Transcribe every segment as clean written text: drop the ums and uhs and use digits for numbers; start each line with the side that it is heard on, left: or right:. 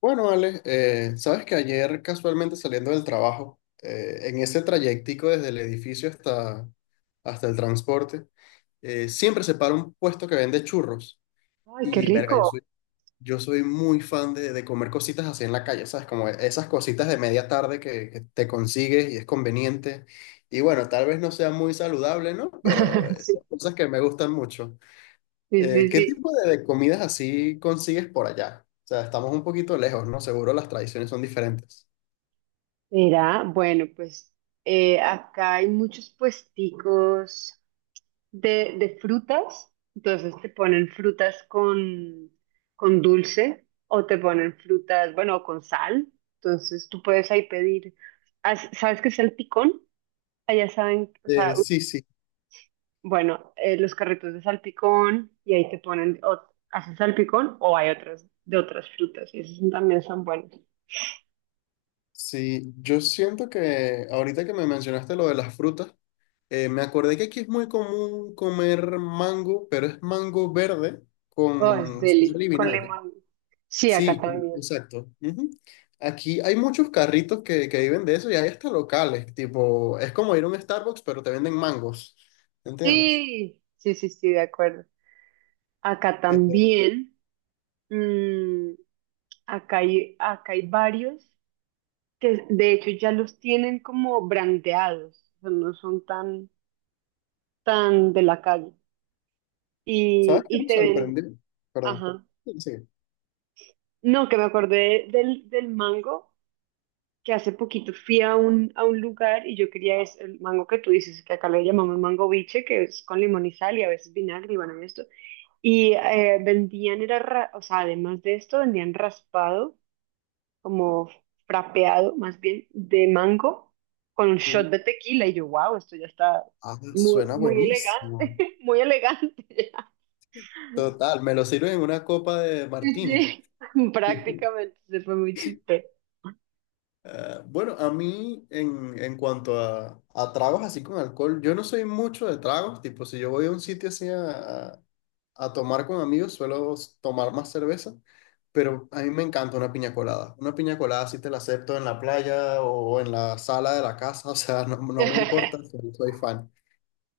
left: Bueno, Ale, sabes que ayer casualmente saliendo del trabajo, en ese trayectico desde el edificio hasta, hasta el transporte, siempre se para un puesto que vende churros.
right: Ay, qué
left: Y verga,
right: rico.
left: yo soy muy fan de comer cositas así en la calle, ¿sabes? Como esas cositas de media tarde que te consigues y es conveniente. Y bueno, tal vez no sea muy saludable, ¿no? Pero
right: Sí,
left: son cosas que me gustan mucho.
right: sí, sí,
left: ¿Qué
right: sí.
left: tipo de comidas así consigues por allá? O sea, estamos un poquito lejos, ¿no? Seguro las tradiciones son diferentes.
right: Mira, bueno, pues acá hay muchos puesticos de frutas. Entonces te ponen frutas con dulce o te ponen frutas, bueno, con sal. Entonces tú puedes ahí pedir. ¿Sabes qué es salpicón? Allá saben, o sea,
left: Sí, sí,
right: bueno, los carritos de salpicón y ahí te ponen, o haces salpicón o hay otras de otras frutas y esos también son buenos.
left: sí. Yo siento que ahorita que me mencionaste lo de las frutas, me acordé que aquí es muy común comer mango, pero es mango verde
right: Oh, es
left: con
right: deli,
left: sal y
right: con
left: vinagre.
right: limón. Sí, acá
left: Sí,
right: también.
left: exacto. Ujú. Aquí hay muchos carritos que viven de eso y hay hasta locales, tipo, es como ir a un Starbucks, pero te venden mangos, ¿entiendes?
right: Sí, sí, sí, sí, de acuerdo. Acá
left: Eh,
right: también, mm, acá hay varios que de hecho ya los tienen como brandeados, o sea, no son tan, tan de la calle.
left: ¿Sabes
right: Y,
left: qué
right: y
left: me
right: te ven,
left: sorprende? Perdón.
right: ajá.
left: Sí.
right: No, que me acordé del mango, que hace poquito fui a a un lugar y yo quería es el mango que tú dices, que acá le llamamos mango biche, que es con limón y sal y a veces vinagre y bueno, y esto. Y o sea, además de esto, vendían raspado, como frapeado, más bien, de mango, con un
left: Uh,
right: shot de tequila. Y yo, wow, esto ya está
left: ah,
right: muy,
left: suena
right: muy elegante,
left: buenísimo.
right: muy elegante ya.
left: Total, me lo sirven en una copa de
right: Sí,
left: martini.
right: sí. Prácticamente, se fue muy chistoso.
left: Ah, bueno, a mí en cuanto a tragos así con alcohol, yo no soy mucho de tragos, tipo si yo voy a un sitio así a tomar con amigos, suelo tomar más cerveza, pero a mí me encanta una piña colada. Una piña colada sí te la acepto en la playa o en la sala de la casa, o sea, no, no me importa, soy soy fan.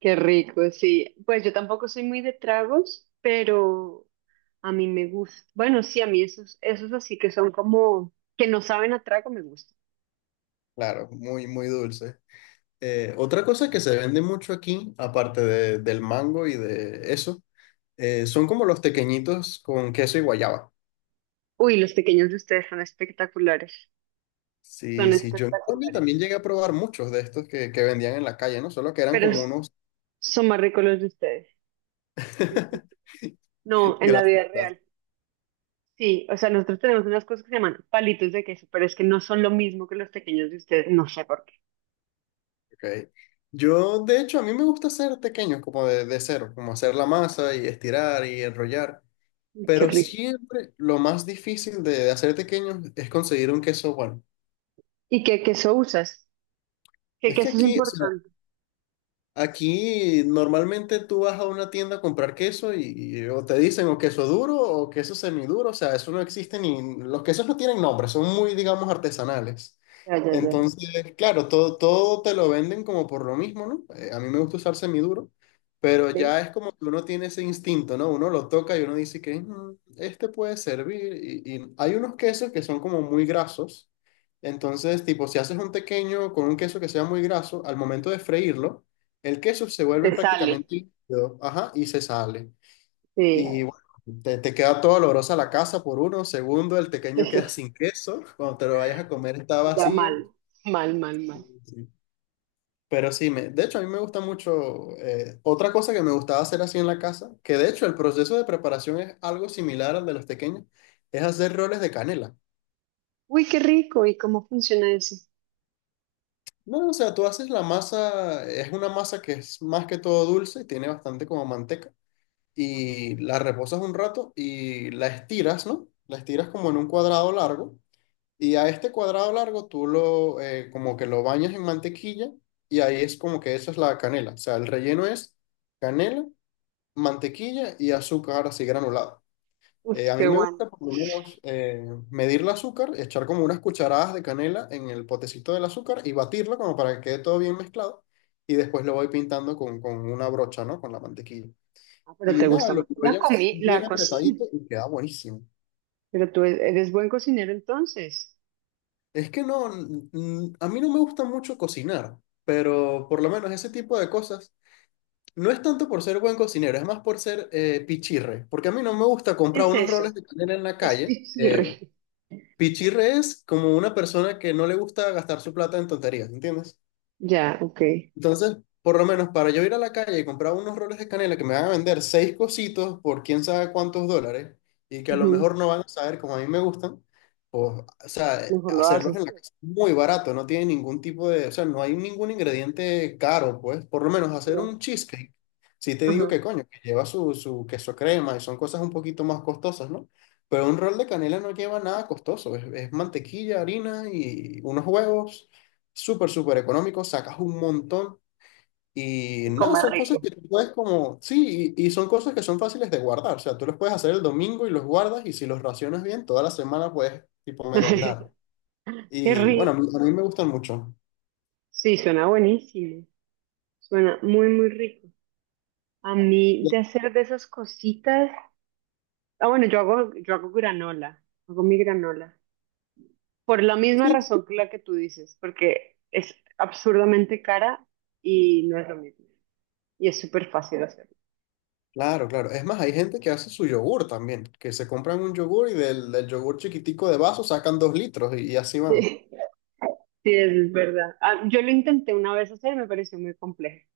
right: Qué rico, sí. Pues yo tampoco soy muy de tragos, pero a mí me gusta. Bueno, sí, a mí esos así que son como, que no saben a trago me gustan.
left: Claro, muy, muy dulce. Otra cosa que se vende mucho aquí, aparte del mango y de eso, son como los tequeñitos con queso y guayaba.
right: Uy, los pequeños de ustedes son espectaculares, son
left: Sí, sí, yo en Colombia
right: espectaculares,
left: también llegué a probar muchos de estos que vendían en la calle, ¿no? Solo que eran
right: pero
left: como
right: s-
left: unos...
right: son más ricos los de ustedes. No, en la vida
left: Gracias, gracias.
right: real. Sí, o sea, nosotros tenemos unas cosas que se llaman palitos de queso, pero es que no son lo mismo que los pequeños de ustedes, no sé por qué.
left: Ok. Yo, de hecho, a mí me gusta hacer tequeños como de cero, como hacer la masa y estirar y enrollar.
right: Qué
left: Pero
right: rico.
left: siempre lo más difícil de hacer tequeños es conseguir un queso bueno.
right: ¿Y qué queso usas? ¿Qué
left: Es que
right: queso es
left: aquí, o sea,
right: importante?
left: aquí normalmente tú vas a una tienda a comprar queso y o te dicen o queso duro o queso semiduro, o sea, eso no existe ni, los quesos no tienen nombre, son muy, digamos, artesanales.
right: Ya, ya, ya.
left: Entonces, claro, todo te lo venden como por lo mismo, ¿no? A mí me gusta usar semiduro, pero ya
right: Ok.
left: es como que uno tiene ese instinto, ¿no? Uno lo toca y uno dice que "Mm, este puede servir. Y hay unos quesos que son como muy grasos, entonces, tipo, si haces un pequeño con un queso que sea muy graso, al momento de freírlo, el queso se vuelve
right: Te sale.
left: prácticamente líquido, ajá, y se sale.
right: Sí.
left: Y bueno, te queda todo olorosa la casa por uno. Segundo, el pequeño queda sin queso. Cuando te lo vayas a comer está
right: Ya mal,
left: vacío.
right: mal, mal, mal.
left: Sí. Pero sí, de hecho a mí me gusta mucho. Otra cosa que me gustaba hacer así en la casa, que de hecho el proceso de preparación es algo similar al de los tequeños, es hacer roles de canela.
right: Uy, qué rico. ¿Y cómo funciona eso?
left: No, o sea, tú haces la masa, es una masa que es más que todo dulce, tiene bastante como manteca,
right: Ajá.
left: y la reposas un rato y la estiras, ¿no? La estiras como en un cuadrado largo, y a este cuadrado largo tú lo como que lo bañas en mantequilla y ahí es como que esa es la canela. O sea, el relleno es canela, mantequilla y azúcar así granulado.
right: Uy,
left: A mí
right: qué
left: me
right: bueno.
left: gusta por lo menos medir el azúcar, echar como unas cucharadas de canela en el potecito del azúcar y batirlo como para que quede todo bien mezclado y después lo voy pintando con una brocha, ¿no? Con la mantequilla.
right: Ah, pero
left: Y
right: te
left: nada,
right: gusta
left: lo
right: mucho la
left: enrollas
right: comida, la
left: bien
right: cocina.
left: apretadito y queda buenísimo.
right: Pero tú eres buen cocinero entonces.
left: Es que a mí no me gusta mucho cocinar, pero por lo menos ese tipo de cosas no es tanto por ser buen cocinero, es más por ser pichirre, porque a mí no me gusta
right: ¿Qué
left: comprar
right: es
left: unos
right: eso?
left: roles de canela en la
right: Es
left: calle.
right: pichirre.
left: Pichirre es como una persona que no le gusta gastar su plata en tonterías, ¿entiendes?
right: Ya, ok.
left: Entonces, por lo menos para yo ir a la calle y comprar unos roles de canela que me van a vender seis cositos por quién sabe cuántos dólares y que a lo
right: Ujú.
left: mejor no van a saber como a mí me gustan, pues, o sea,
right: Mejor lo
left: hacerlos
right: haces
left: en la
right: tú.
left: casa es muy barato, no tiene ningún tipo de, o sea, no hay ningún ingrediente caro, pues, por lo menos hacer
right: Ya.
left: un cheesecake. Si te digo
right: Ajá.
left: que coño, que lleva su queso crema y son cosas un poquito más costosas, ¿no? Pero un rol de canela no lleva nada costoso, es mantequilla, harina y unos huevos, súper, súper económico, sacas un montón. Y
right: Y
left: nada,
right: comer
left: son cosas
right: rico.
left: que tú puedes como, sí, y son cosas que son fáciles de guardar. O sea, tú los puedes hacer el domingo y los guardas y si los racionas bien, toda la semana puedes tipo merendar.
right: Qué
left: Y bueno,
right: rico.
left: a mí me gustan mucho.
right: Sí, suena buenísimo. Suena muy, muy rico. A mí de hacer de esas cositas. Ah, bueno, yo hago granola. Hago mi granola. Por la misma
left: Sí,
right: razón que la que tú dices, porque es absurdamente cara y no es lo mismo. Y es súper fácil hacerlo.
left: claro, claro. Es más, hay gente que hace su yogur también, que se compran un yogur y del yogur chiquitico de vaso sacan dos litros y así van.
right: Sí, eso es verdad. Ah, yo lo intenté una vez hacer, me pareció muy complejo,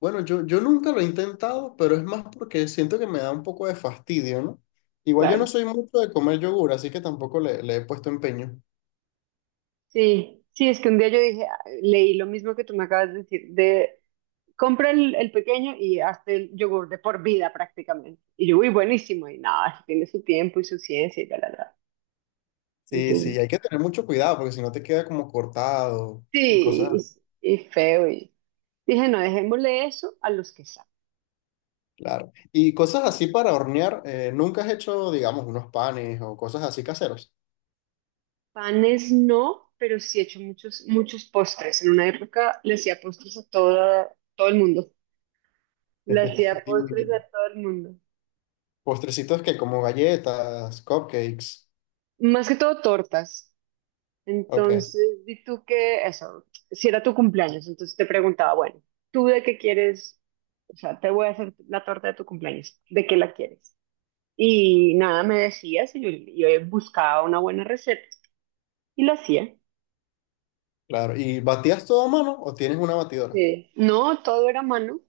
left: Bueno, yo nunca lo he intentado, pero es más porque siento que me da un poco de fastidio, ¿no? Igual yo no
right: claro.
left: soy mucho de comer yogur, así que tampoco le he puesto empeño.
right: Sí, sí, es que un día yo dije, ah, leí lo mismo que tú me acabas de decir, de compra el pequeño y hazte el yogur de por vida prácticamente. Y yo, uy, buenísimo, y nada, eso tiene su tiempo y su ciencia y tal, tal, tal.
left: Sí, sí,
right: Entonces,
left: hay que tener mucho cuidado porque si no te queda como cortado y
right: sí,
left: cosas,
right: y feo. Y dije, no, dejémosle eso a los que saben.
left: claro. Y cosas así para hornear, nunca has hecho, digamos, unos panes o cosas así caseros.
right: Panes no, pero sí he hecho muchos, muchos postres. En una época le hacía postres a todo, todo el mundo. Le hacía postres
left: Y
right: a todo el mundo.
left: postrecitos que como galletas, cupcakes.
right: Más que todo tortas.
left: Ok,
right: Entonces, di tú que eso, si era tu cumpleaños, entonces te preguntaba, bueno, ¿tú de qué quieres? O sea, te voy a hacer la torta de tu cumpleaños, ¿de qué la quieres? Y nada, me decías y yo buscaba una buena receta y la hacía.
left: claro. ¿Y batías todo a mano o tienes una batidora?
right: Sí. No, todo era a mano,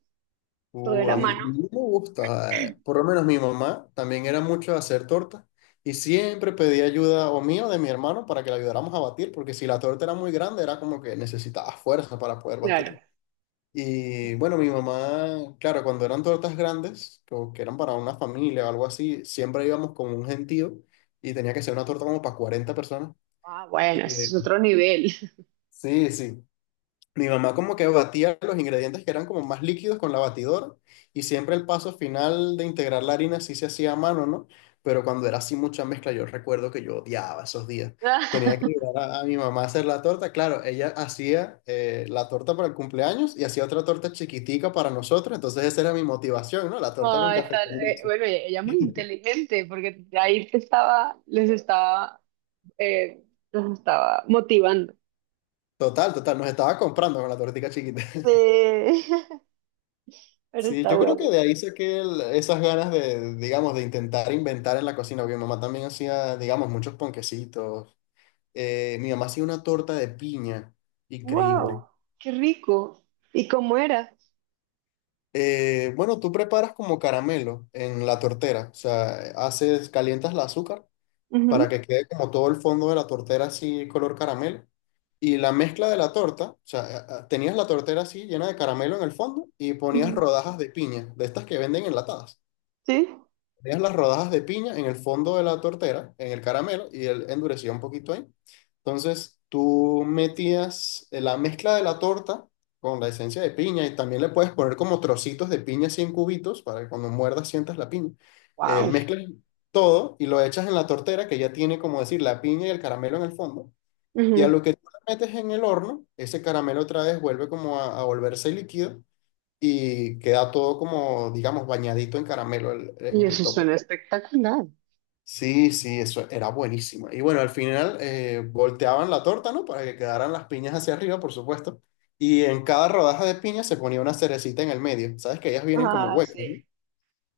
right: todo era a
left: A
right: mano,
left: mí me gusta, por lo menos mi mamá también era mucho de hacer torta y siempre pedía ayuda o mía o de mi hermano para que la ayudáramos a batir, porque si la torta era muy grande era como que necesitaba fuerza para poder
right: claro.
left: batirla. Y bueno, mi mamá, claro, cuando eran tortas grandes, o que eran para una familia o algo así, siempre íbamos con un gentío y tenía que ser una torta como para 40 personas.
right: Ah, bueno,
left: Eh,
right: ese es otro nivel.
left: sí, sí, mi mamá como que batía los ingredientes que eran como más líquidos con la batidora y siempre el paso final de integrar la harina sí se hacía a mano, ¿no? Pero cuando era así mucha mezcla, yo recuerdo que yo odiaba esos días. Tenía que ayudar a mi mamá a hacer la torta. Claro, ella hacía la torta para el cumpleaños y hacía otra torta chiquitica para nosotros. Entonces esa era mi motivación, ¿no? La torta con
right: Ay,
left: café
right: tal,
left: con leche.
right: bueno, ella muy inteligente porque ahí te estaba, les estaba, eh, los estaba motivando.
left: Total, total, nos estaba comprando con la tortica chiquita.
right: Eh, pero
left: Sí,
right: está
left: yo creo que
right: bueno.
left: de ahí saqué esas ganas de, digamos, de intentar inventar en la cocina, porque mi mamá también hacía, digamos, muchos ponquecitos. Mi mamá hacía una torta de piña, increíble.
right: Wow, qué rico. ¿Y cómo era?
left: Bueno, tú preparas como caramelo en la tortera, o sea, haces, calientas el azúcar para
right: Ujú,
left: que quede como todo el fondo de la tortera así color caramelo. Y la mezcla de la torta, o sea, tenías la tortera así llena de caramelo en el fondo y ponías
right: ujú.
left: rodajas de piña, de estas que venden enlatadas.
right: Sí.
left: Dejas las rodajas de piña en el fondo de la tortera, en el caramelo, y él endurecía un poquito ahí. Entonces, tú metías la mezcla de la torta con la esencia de piña y también le puedes poner como trocitos de piña así en cubitos para que cuando muerdas sientas la piña.
right: Wow.
left: Mezclas todo y lo echas en la tortera que ya tiene, como decir, la piña y el caramelo en el fondo. Y a lo que tú la metes en el horno, ese caramelo otra vez vuelve como a volverse líquido y queda todo como, digamos, bañadito en caramelo
right: Y
left: en el
right: eso
left: tope.
right: suena espectacular.
left: Sí, sí, eso era buenísimo. Y bueno, al final volteaban la torta, ¿no? Para que quedaran las piñas hacia arriba, por supuesto. Y en cada rodaja de piña se ponía una cerecita en el medio. Sabes que ellas vienen como
right: Ah,
left: huecas,
right: sí.
left: ¿no?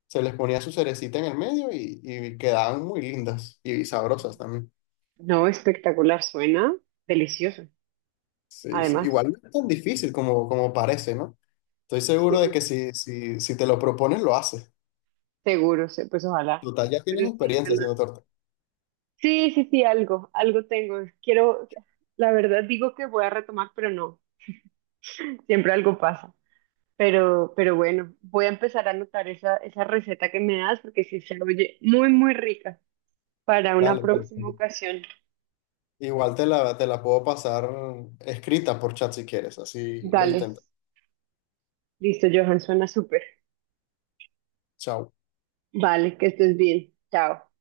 left: Se les ponía su cerecita en el medio y quedaban muy lindas y sabrosas también.
right: No, espectacular, suena delicioso.
left: Sí, sí.
right: Además,
left: Igual no es tan difícil como, como parece, ¿no? Estoy seguro de
right: sí,
left: que si te lo propones, lo haces.
right: seguro, sí, pues ojalá.
left: Total, ya tienes
right: Pero sí,
left: experiencia haciendo torta.
right: sí, sí, sí, algo, algo tengo. Quiero, la verdad digo que voy a retomar, pero no, siempre algo pasa. Pero bueno, voy a empezar a anotar esa, esa receta que me das porque sí se oye muy, muy rica para una
left: Dale, dale.
right: próxima ocasión.
left: Igual te la puedo pasar escrita por chat si quieres, así lo
right: Dale,
left: intentas.
right: listo, Johan, suena súper.
left: Chao.
right: Vale, que estés bien. Chao.